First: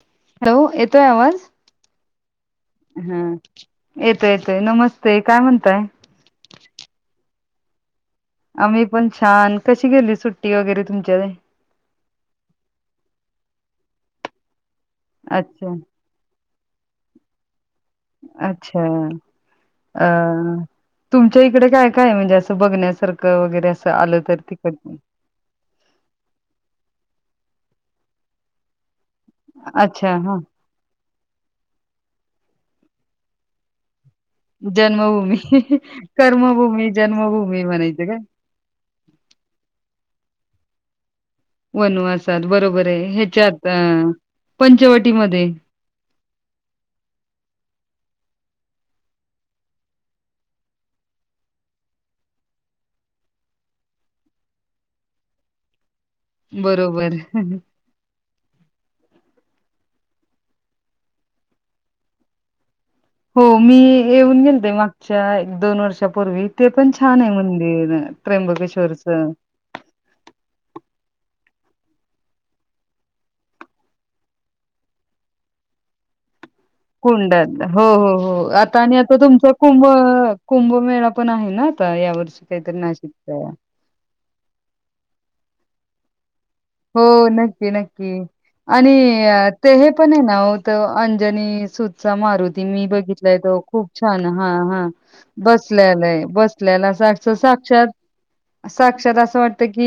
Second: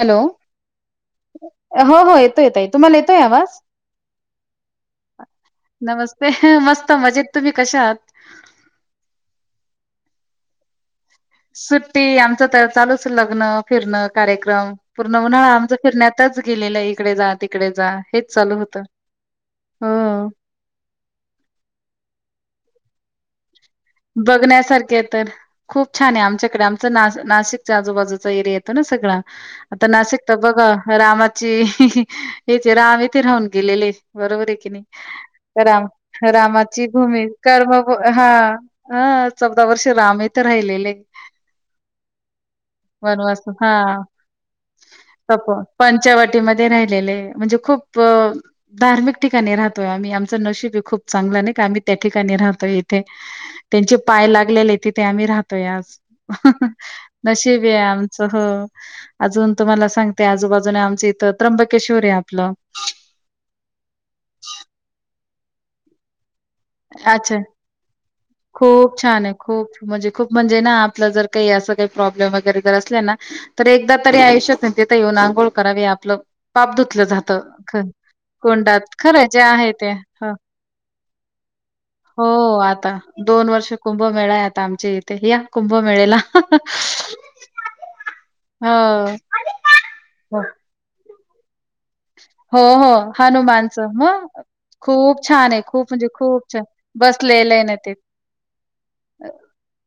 Hello येतोय आवाज? हो हो येतो येतोय तुम्हाला येतोय हा आवाज? येतो येतोय नमस्ते काय म्हणताय? ते मस्त मजेत तुम्ही कश्या आहात? आम्ही पण छान कशी गेली सुट्टी वगैरे तुमच्या सुट्टी आमच तर चालूच लग्न फिरणं कार्यक्रम पूर्ण उन्हाळा आमच अच्छा फिरण्यात ताच गेलेलं इकडे जा तिकडे जा हेच चालू होतं. अच्छा! हो अह तुमच्या इकडे काय काय म्हणजे असं बघण्यासारखं वगैरे असं आलं तर तिकड? बघण्यासारखे तर खूप छान आहे आमच्याकडे आमचं ना नाशिकच्या आजूबाजूचा एरिया येतो ना सगळा. आता अच्छा नाशिक तर हा बघ रामाची हेथ राम येथे राहून गेलेले. बरोबर आहे की नाही जन्मभूमी राम रामाची कर्मभूमी भूमी जन्मभूमी कर्म म्हणायचं काय? हा. ह चौदा वर्ष राम हिते राहिलेले. वनू असात बरोबर आहे वनवास ह्याच्यात अ हां. पंचवटीमध्ये तप पंचवटीमध्ये राहिलेले म्हणजे खूप धार्मिक ठिकाणी राहतोय आम्ही आमचं नशीब खूप चांगलं नाही का आम्ही त्या ठिकाणी राहतोय इथे त्यांचे पाय लागलेले तिथे आम्ही राहतोय आज बरोबर नशीब आहे आम. स हो अजून तुम्हाला सांगते आजूबाजूने आमच इथं त्र्यंबकेश्वर आहे आपलं. हो मी येऊन गेलते मागच्या एक दोन वर्षापूर्वी. ते पण छान आहे अच्छा. मंदिर खूप छान त्र्यंबकेश्ोवरचं. आहे. खूप म्हणजे खूप म्हणजे ना आपलं जर काही असं काही प्रॉब्लेम वगैरे जर असल्या ना. तर एकदा तरी आयुष्यात नाही तिथे येऊन आंघोळ करावी आपलं. पाप धुतलं जातं. कुंड्याात ख हो हो हो आता कुंडात आणि आता खरं जे तुमचा आहे कुंभ ते. हं, कुंभमेळा पण आहे ना. या हो वर्षी काहीतरी आता नाशिकता. वर्ष कुंभमेळा आहेतता आमचे इथे या कुंभमेळेला. ह. हो नक्की नक्की आणि हो, ते हे पण आहे ना. हो, अंजनी सु. हो, मारुती मी हो. बघितलाय त हनुमानचं खूप मग छान हा हा खूप बसल्यालाय बसल्याला. लेलेय नाही साक्षात ते. साक्षात असं वाटत की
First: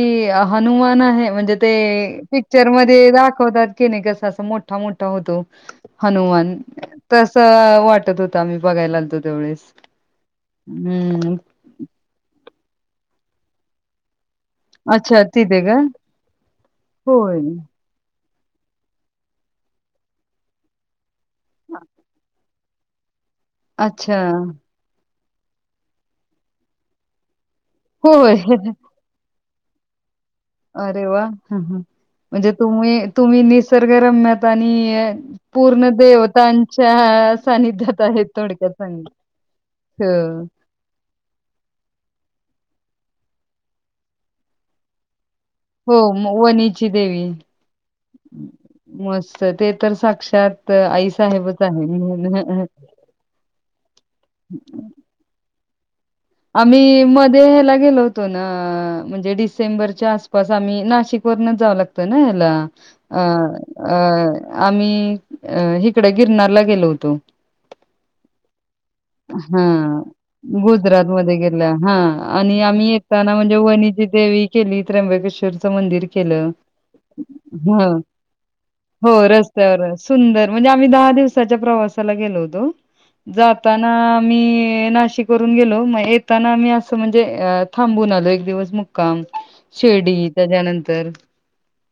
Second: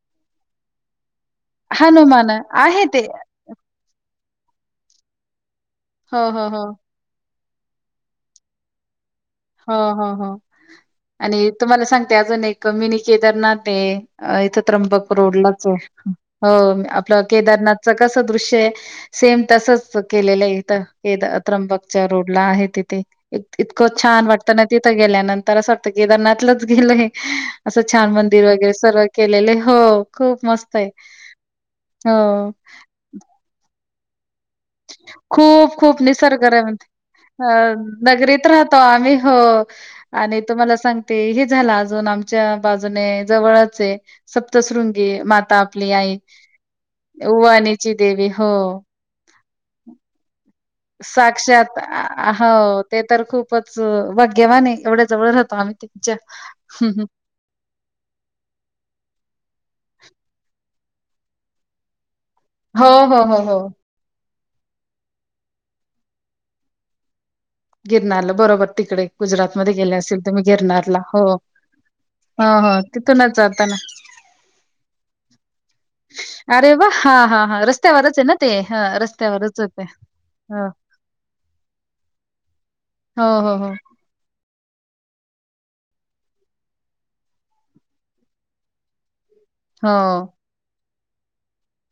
हनुमान आहे म्हणजे ते हनुमान पिक्चर आहे ते. मध्ये. ावतात की नाही कस अस मोठा मोठा होतो हो, हो, हनुमान. हो. तस वाटत होत आम्ही बघायला आलतो तेवढळेस हो, हो, हो. हम्म. आणि तुम्हाला सांगते अजं नाही क मीनी केदार नाते. इथं त्र्यंबकू अच्छा तिथे रोडलाच का? आहे आपलं होय. केदारनाथ. कस दृश्य आहे सेम तसच केलेलं इथं. हे त्र्यंबकच्या रोड ला आहे तिथे इतकं अच्छा. छान वाटत ना. तिथं गेल्यानंतर असं वाटतं केदारनाथच गेलय असं छान होय. मंदिर वगैरे सर्व. केलेले हो. खूप मस्त. आहे अरे वाह ह हो म्हणजे तुम्ही तुम्ही निसर्गरम्यत. पण खूप पूर्ण खूप निसर्गरम्य देवतांच्या अ, सानिध्यात आहेत नगरीत थोडक्या राहतो सांग- आम्ही हो. आणि हं. तुम्हाला सांग ते हे झाला अजून आमच्या बाजूने जवळचय सप्तशृंगी माता आपली हो, आई म वणीची देवी. उवानीची देवी हो मस्त ते तर साक्षात आई साहेबच साक्षात हो आहे. ते तर खूपच भाग्यवान आहे एवढ्या जवळ राहतो आम्ही तेच्या. आम्ही म ह्याला गेलो होतो ना म्हणजे डिसेंबरच्या आसपास आम्ही नाशिक वरनच जावं लागत ना ह्याला? हो, अ हो, हो, हो. अ आम्ही अ हिकड गिरनारला गेलो होतो. गिरणारला बरोबर तिकडे गुजरात मध्ये गेले असेल तर मी गिरणार गुजरात मध्ये गेल्या हा आणि आम्ही येताना तिथूनच म्हणजे जाताना. वणीची देवी केली त्र्यंबकेश्वर मंदिर केलं अरे वाह! हां, हां, हां. ह रस्त्यावरच आहे ना ते? हां, हो रस्त्यावरच होते. रस्त्यावर सुंदर हो, म्हणजे आम्ही दहा दिवसाच्या प्रवासाला गेलो होतो. हो, हो, हो. जाताना मी नाशिक गेलो म येताना मी असं म्हणजे थांबून आलो एक दिवस मुक्काम. हो. शिर्डी त्याच्यानंतर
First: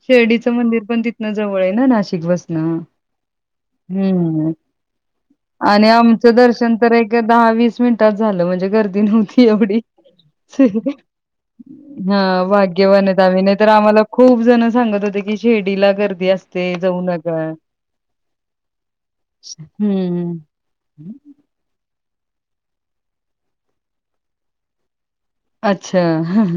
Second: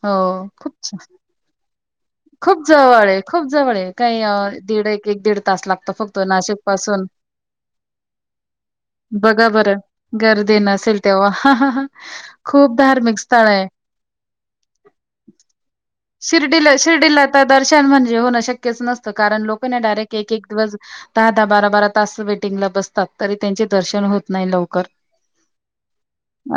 हो शिर्डीचं खूप मंदिर छ पण तिथन जवळ आहे ना नाश. खूप जवळ आहे खूप जवळ आहे हम्म. काही दीड एक एक दीड तास आणि लागतो फक्त आमचं नाशिक दर्शन तर पासून. एक दहा वीस मिनटात. झाल म्हणजे गर्दी नव्हती बघा बरं एवढी गर्दी नसेल तेव्हा. खूप हाग्यवान. धार्मिक स्थळ नाही आहे. तर आम्हाला खूप जण सांगत होते की शेडीला. शिर्डीला शिर्डीला तर दर्शन म्हणजे होणं शक्यच नसतं कारण लोक ना डायरेक्ट एक एक हम्म. दिवस दहा दहा बारा बारा तास वेटिंगला बसतात तरी त्यांचे दर्शन होत नाही लवकर अच्छा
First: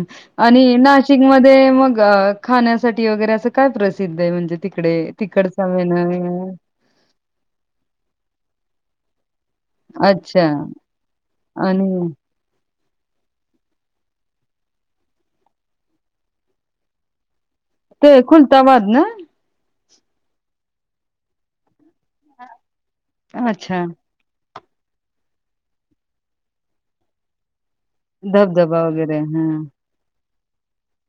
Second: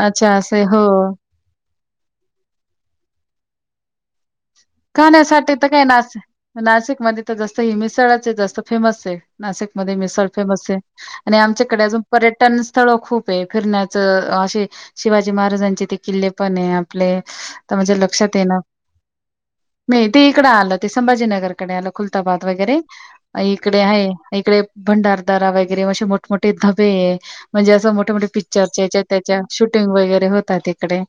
अच्छा असे आणि हो. नाशिकमध्ये मग खाण्यासाठी वगैरे असं काय प्रसिद्ध आहे म्हणजे तिकडे खाण्यासाठी तिकडचा तर काय नाशिक मेनू? नाशिक मध्ये जस मिसळच आहे जास्त फेमसच आहे? नाशिकमध्ये मिसळ अच्छा फेमस आहे आणि आमच्याकडे अजून आणि पर्यट न स्थळ खूप आहे फिरण्याचं असे शिवाजी महाराजांचे ते किल्ले पण आपले तर म्हणजे ते लक्षात ये ना खुलताबाद ना नाही ते इकडं आलं ते संभाजीनगरकडे आलं खुलताबाद वगैरे इकडे अच्छा. आहे इकडे भंडारदारा वगैरे म्ह मोठमोठे धबे म्हणजे असं मोठ मोठे मोठे पिक्चर धबधबा याच्या वगैरे. त्याच्या हां. शूटिंग वगैरे होतात तिकडे.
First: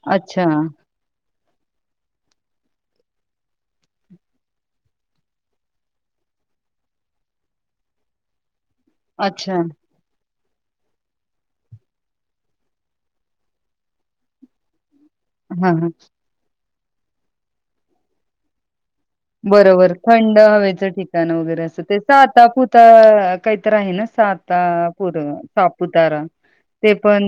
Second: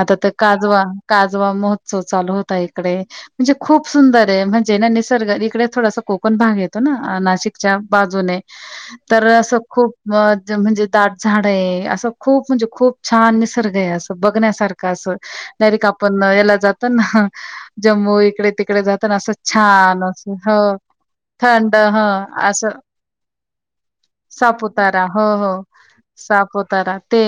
आता तर अच्छा, काजवा काजवा महोत्सव चालू होता इकडे. म्हणजे खूप सुंदर आहे म्हणजे ना निसर्ग इकडे थोडासा कोकण भाग येतो ना नाशिकच्या बाजूने तर अच्छा. असं खूप म म्हणजे दाट झाड आहे असं खूप म्हणजे खूप छान निसर्ग आहे असं बघण्यासारखं असं- हां, डायरेक्ट हां. आपण याला जातो ना जम्मू इकडे तिकडे जात बरोबर थंड हवेचं ठिकाण वगैरे थंड असं ते ह स असं आतापुता काहीतर आहे ना? सापुतारा सातापुर हो हो सापुतारा ते सापुतारा ते पण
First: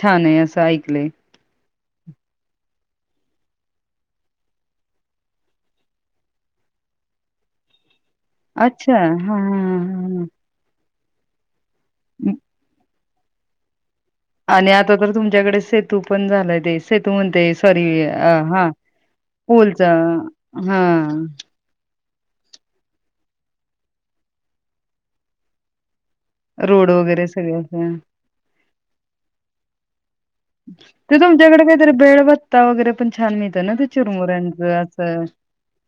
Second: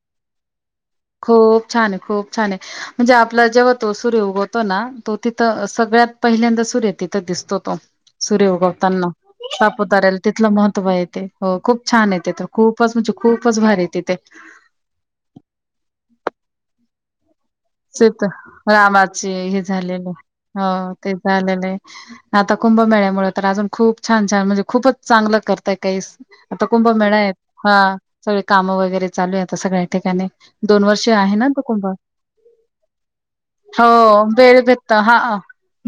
छान आहे असं ऐकलंय? खूप छान आहे खूप छान आहे म्हणजे आपलं जेव्हा तो सूर्य उगवतो ना तो तिथं सगळ्यात पहिल्यांदा सूर्य तिथं दिसतो तो- सूर्य अच्छा. उगवताना हां, हां, हां, तापतार्याला हां. तिथलं महत्त्व आहे तेे हो खूप. छान येते तर खूपच म्हणजे खूपच भारी तिथे आणि आता तर तुमच्याकडे सेतू पण झालाय देस सेतु म्हणते सॉरी सीत अ हा रामाची हे पुलचा झालेले हा हो ते झालेलं आहे आता कुंभमेळ्यामुळे तर अजून खूप छान छान म्हणजे खूपच चांगलं करताय काही आता रोड कुंभमेळा वगैरे आहेत सगळं हां. हा सगळी कामं वगैरे चालू आहेत सगळ्या ठिकाणी दोन वर्ष ते आहे ना तो तुमच्याकडे कुंभ काहीतरी बेळवत्ता वगैरे पण छान मिळत ना ते हो बेळ चिरमुऱ्यांच भेटत हा असं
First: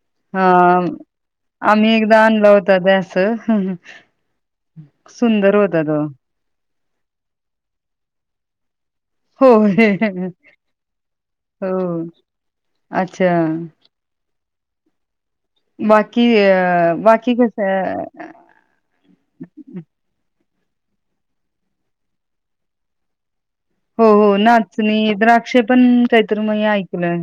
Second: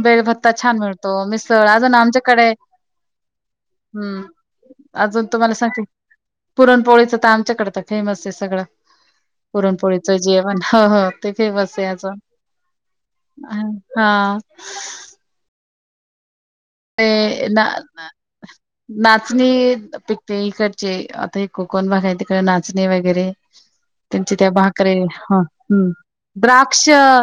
बेळ हा भत्ता छान मिळतो मिसळ आम्ही अजून एकदा आणला आमच्याकडे होता त्यास ह ह हम्म सुंदर होता तो पुरणपोळीच तर आमच्याकड तर फेमस आहे सगळं हो, पुरणपोळीच जेवण हो हो ते फेमस आहे ह्याच हो. अच्छा. हा बाकी अ बाकी ते कस ना [unintelligible] नाचणी पिकते इकडचे आता हे कोकण भाग आहे तिकडे नाचणे वगैरे हो, हो. त्यांच्या त्या भाकरी नाचणी, हा द्राक्षे पण हम काहीतरी मी द्राक्ष ऐकलंय.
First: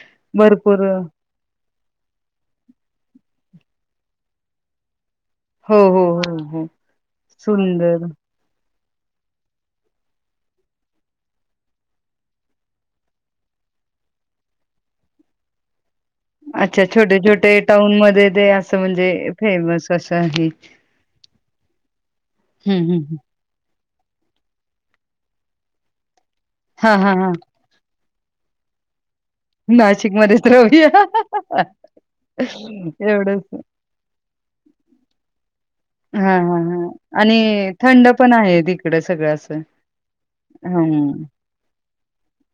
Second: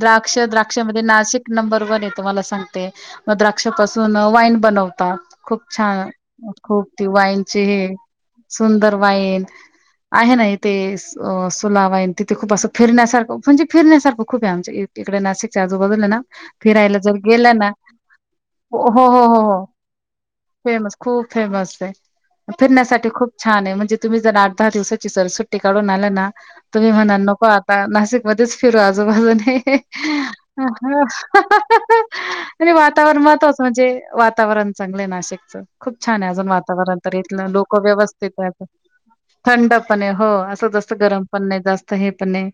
द्राक्ष भरपूर द्राक्षामध्ये नाशिक नंबर वन येत मला सांगते म द्राक्षापाासून वाईन बनवतात खूप हो, हो, छान हो, हो. खूप ती वाईनची हे सुंदर सुंदर वाईन आहे ना इथे स सुलावाईन तिथे खूप असं फिरण्यासारखं म्हणजे फिरण्यासारखं खूप आहे आमच्या इ इकडे नाशिकच्या आजूबाजूल आहे ना अच्छा छोटे छोटे टाऊन मध्ये ते अस ओहो हो हो हो फेमस खूप फेमस आहे हं हं फिरण्यासाठी खूप हं खूप छान आहे म्हणजे तुम्ही जर आठ दहा दिवसाची सरसट्टी काढून आला ना तुम्ही हां हां म्हणा हां नको आ ता नाशिकमध्येच फिरू आजूबाजूने नाशिकमध्येच राहूया आणि वा एवढंच मुळातच म्हणजे वातावरण चांगलंय नाशिकचं खूप छान आहे हां अजून हां हां वातावरण तर आणि इथलं लोक थंड पण व्यवस्थित आहे आहेत तिकडं सगळं असं थंड पण हो जास्त हं गरम पण नाही जास्त हे पण नाही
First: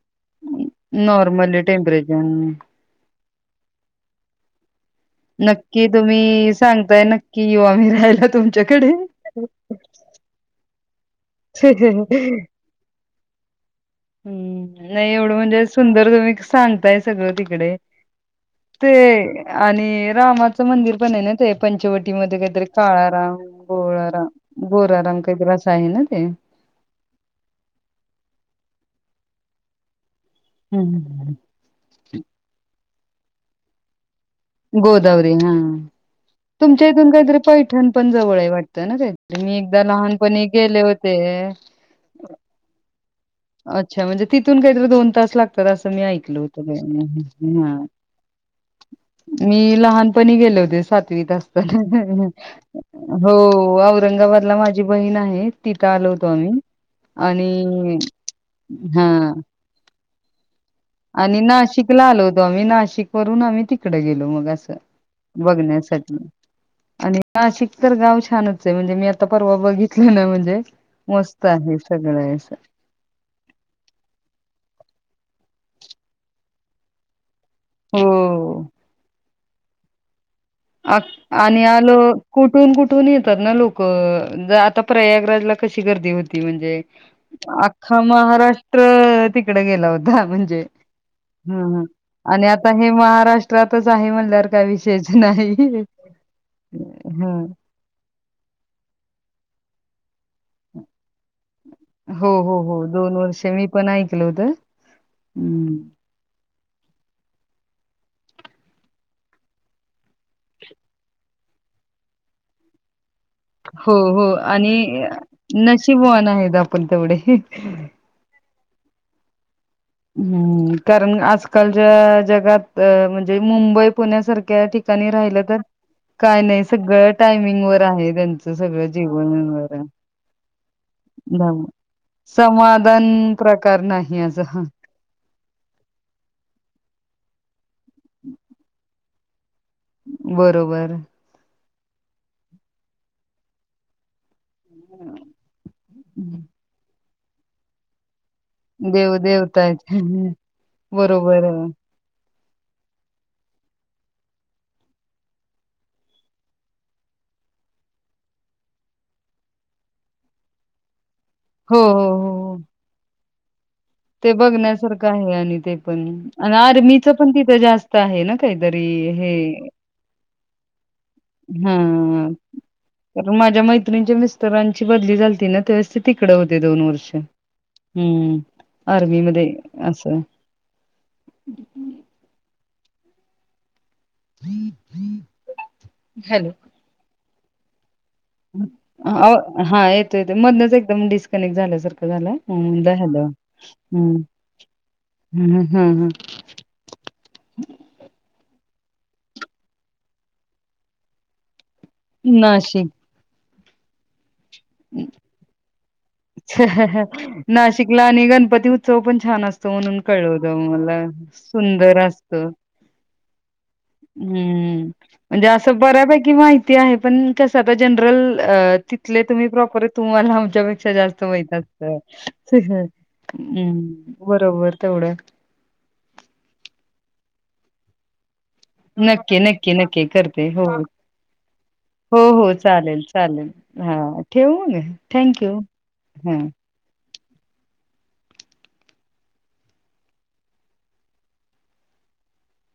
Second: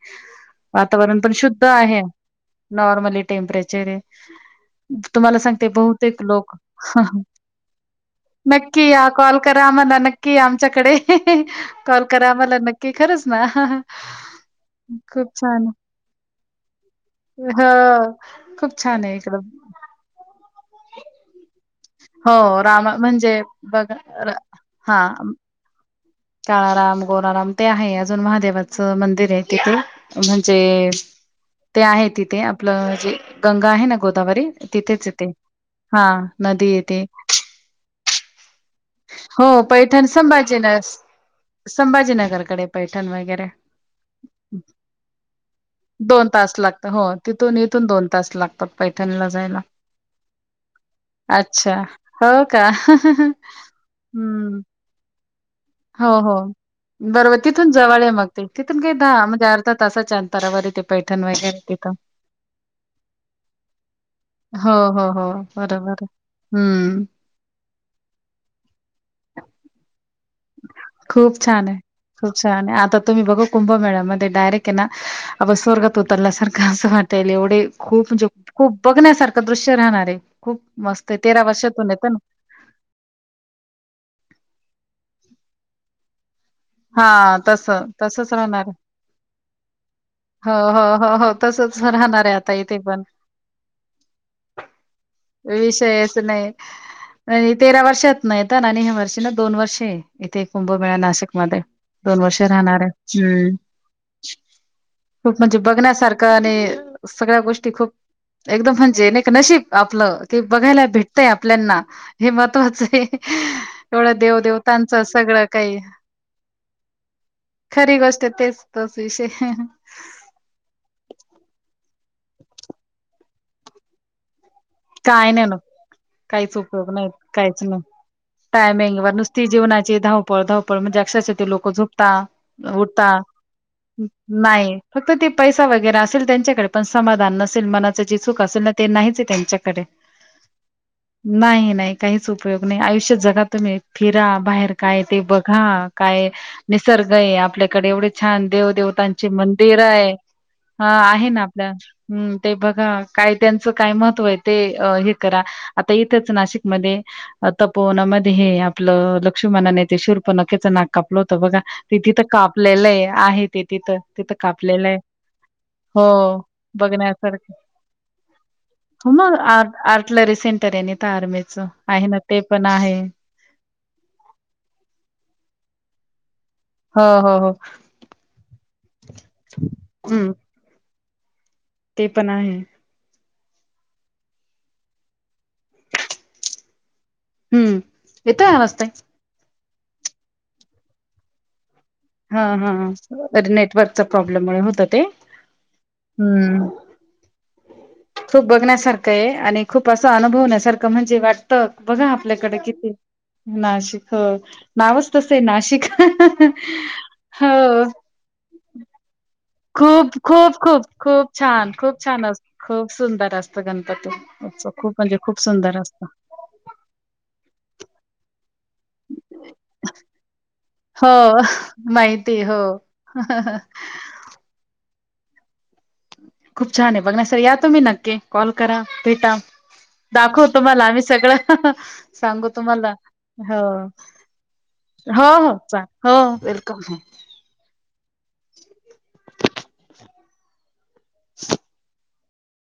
वातावरण पण नॉर्मली शुद्ध आहे? टेम्परेचर नॉर्मली टेम्परेचर आहे. तुम्हाला सांगते नक्की बहुतेक तुम्ही लोक सांगताय नक्की येऊ आम्ही राहायला नक्की तुमच्याकडे या कॉल करा आ मला न की या? कि आमच्याकडे कॉल करा हम्म आम्हाला नक्की खरंच ना? हम्म नाही खूप एवढं म्हणजे छान सुंदर तुम्ही सांगताय सगळं तिकडे हो खूप ते छान आहे इकडं आणि रामाचं मंदिर पण आहे ना ते पंचवटी मध्ये हो काहीतरी राम काळाराम म्हणजे बघ गोळारा हा गोरारंग काहीतरी असं आहे ना ते काळाराम गोराराम ते आहे अजून महादेवाचं मंदिर आहे तिथ म्हणजे हम्म. ते आहे तिथे आपलं जे गंगा आहे ना गोदावरी तिथेच येते गोदावरी हा हा नदी तुमच्या येते इथून काहीतरी पैठण पण जवळ आहे वाटत ना ते हो मी एकदा पैठण लहानपणी गेले संभाजीनगर होते संभाजीनगरकडे पैठण वगैरे अच्छा म्हणजे तिथून काहीतरी दोन तास लागतात असं मी ऐकल होत [unintelligible] दस लाख मी लहानपणी गेले होते सातवीत अच्छा. असताना ह ह हो का? हो ओ औरंगाबादला हं. माझी बहीण आहे तिथं हो आलो होतो हो आम्ही बरवतिथून आणि जवळ मग ते तिथून काही हा दा म्हणजे अर्ध्या तासाच्या अंतरावर ते पैठण आणि वगैरे तिथं. नाशिकला आलो होतो आम्ही नाशिक वरून आम्ही तिकड गेलो मग असं बघण्यास [unintelligible] हम्म आणि नाशिक तर गाव छानच आहे म्हणजे मी आता परवा बघितलं ना म्हणजे खूप मस्त छान आहे सगळं खूप असं छान आहे आता तुम्ही बघू कुब्बा मॅडम म ते डायरेट ना आप स्वर्गात उतरल्यासारख असं वाटायल ए ते खूप म्हणजे हो खूप बघण्यासारखं दृश्य राहणार आहे खूप आ मस्त आहे तेरा आणि वर्षातून आलो येत ना कुठून कुठून येतात ना लोक ज आता प्रयागराजला कशी गर्दी होती म्हणजे हां, तसं. आख्खा तसंच राहणार. महाराष्ट्र तिकड गेला होता हो, म्हणजे हो, हो, हो हम्म तसच हम्म राहणार आहे आणि आता इथे हे पण महाराष्ट्रातच आहे म्हणल्यावर काय विषयच नाही विषयच नाही ह आणि तेरा वर्षात नाहीता ना आणि ह्या वर्षी ना दोन वर्षे आहे इथे कुंभमेळा नाशिकमध्ये दोन वर्षे राहणार आहे हम्म पनाय कलो खूप म्हणजे बघण्यासारखं आणि सगळ्या गोष्टी खूप एकदम म्हणजे नशीब आपलं ते बघायला भेटतंय आपल्याना हे महत्त्वाच आहे हो एवढं हो देव आणि देेवतांचं सगळं काही नशीबवान आहेत आपण तेवढे. खरी गोष्ट तेच तच विषय हम्म कारण आजकालच्या जगात तर म्हणजे मुंबई पुण्यासारख्या ठिकाणी काय राहिलं नाही ना तर काय काहीच उपयोग नाही सगळं काहीच टायमिंग नाही वर आहे त्यांचं सगळं टायमिंग व नुसती जीवनवर आहे. जेवणाची धाव पळधावपळ म्हणजे अक्षरश ते धाव लोक झुपत उठत समाधान प्रकार नाही असा नाही फक्त ते पैसा वगैरे असेल त्यांच्याकडे पण समाधान नसेल मनाचं जे चूक असेल ना ते नाहीच त्यांच्याकडे कडे बरोबर नाही नाही काहीच उपयोग नाही आयुष्यात जगा तुम्ही फिरा बाहेर काय ते बघा काय निसर्ग आहे आपल्याकडे एवढे छान देव देवदेवतांची देवता आहेत मंदिर आहे हा आहे ना आपल्या हम्म ते बघा काय त्यांचं काय महत्व आहे ते अ हे करा आता इथंच नाशिकमध्ये अ तपवनामध्ये हे आपलं लक्ष्मणाने ते शिर्प नकेच नाक कापल होत बघा हो हो तिथि तर हो. कापलेलंय आहे तिथि तर ते बघण्यासारखं आहे आणि ते पण आणि आर्मीचं पण बघण्यासारखं. तिथे जास्त आहे ना काहीतरी हो मग हे आर्ट आर्टलरि सेंटर आहेन तर आर्मेचं आहे ना ते पण आहे ग माझ्या मैत्रिंच्या मिस्तरांची बदली झालती ना तेवेळेस ते तिकडे होते दोन हो, वर्ष हो, हो. हम्म आर्मी मध्ये असं हं, ते पण आहे हॅलो हम्म हा येत येते मधनच एकदम डिस्कनेक्ट झाल्या सार झाला हां, हम् हलो हां. नेटवर्कच्या हम् प्रॉब्लेममुळे होतं ते. हम्म हम्म हम् हं. खूप बघण्यासारखं आहे आणि खूप असं अनुभवण्यासारखं म्हणजे वाट तक बघा आपल्याकडे नाशिक किती नाशिक ह नावच तसं आहे नाशिक हो नाशिकला आणि गणपती उत्सव पण छान असतो म्हणून खूप कळव द खूप खूप मला खूप छान सुंदर खूप छान असत अस खूप सुंदर असतं गणपती उत्सव हम्म खूप खूप म्हणजे सुंदर असं असतं बऱ्यापैकी माहिती ते आहे पण कस आता जनरल अ तिथले तुम्ही प्रॉपर आहे तुम्हाला आमच्यापेक्षा हो जास्त व माहिती हो असतम् बरोबर तेवढं खूप छान आहे बघण्यासर या तो मी नक्की कॉल करा भेटा नक्की, नक्की, नक्की दाखव करते. हो, तुम्हाला आमी सगळ हो, सांगू हो, तुम्हाला चालेल, चालेल. हो हां, ठेवू मग? हो थँक हो यू. चाल हो हां. वेलकम आहे [unintelligible]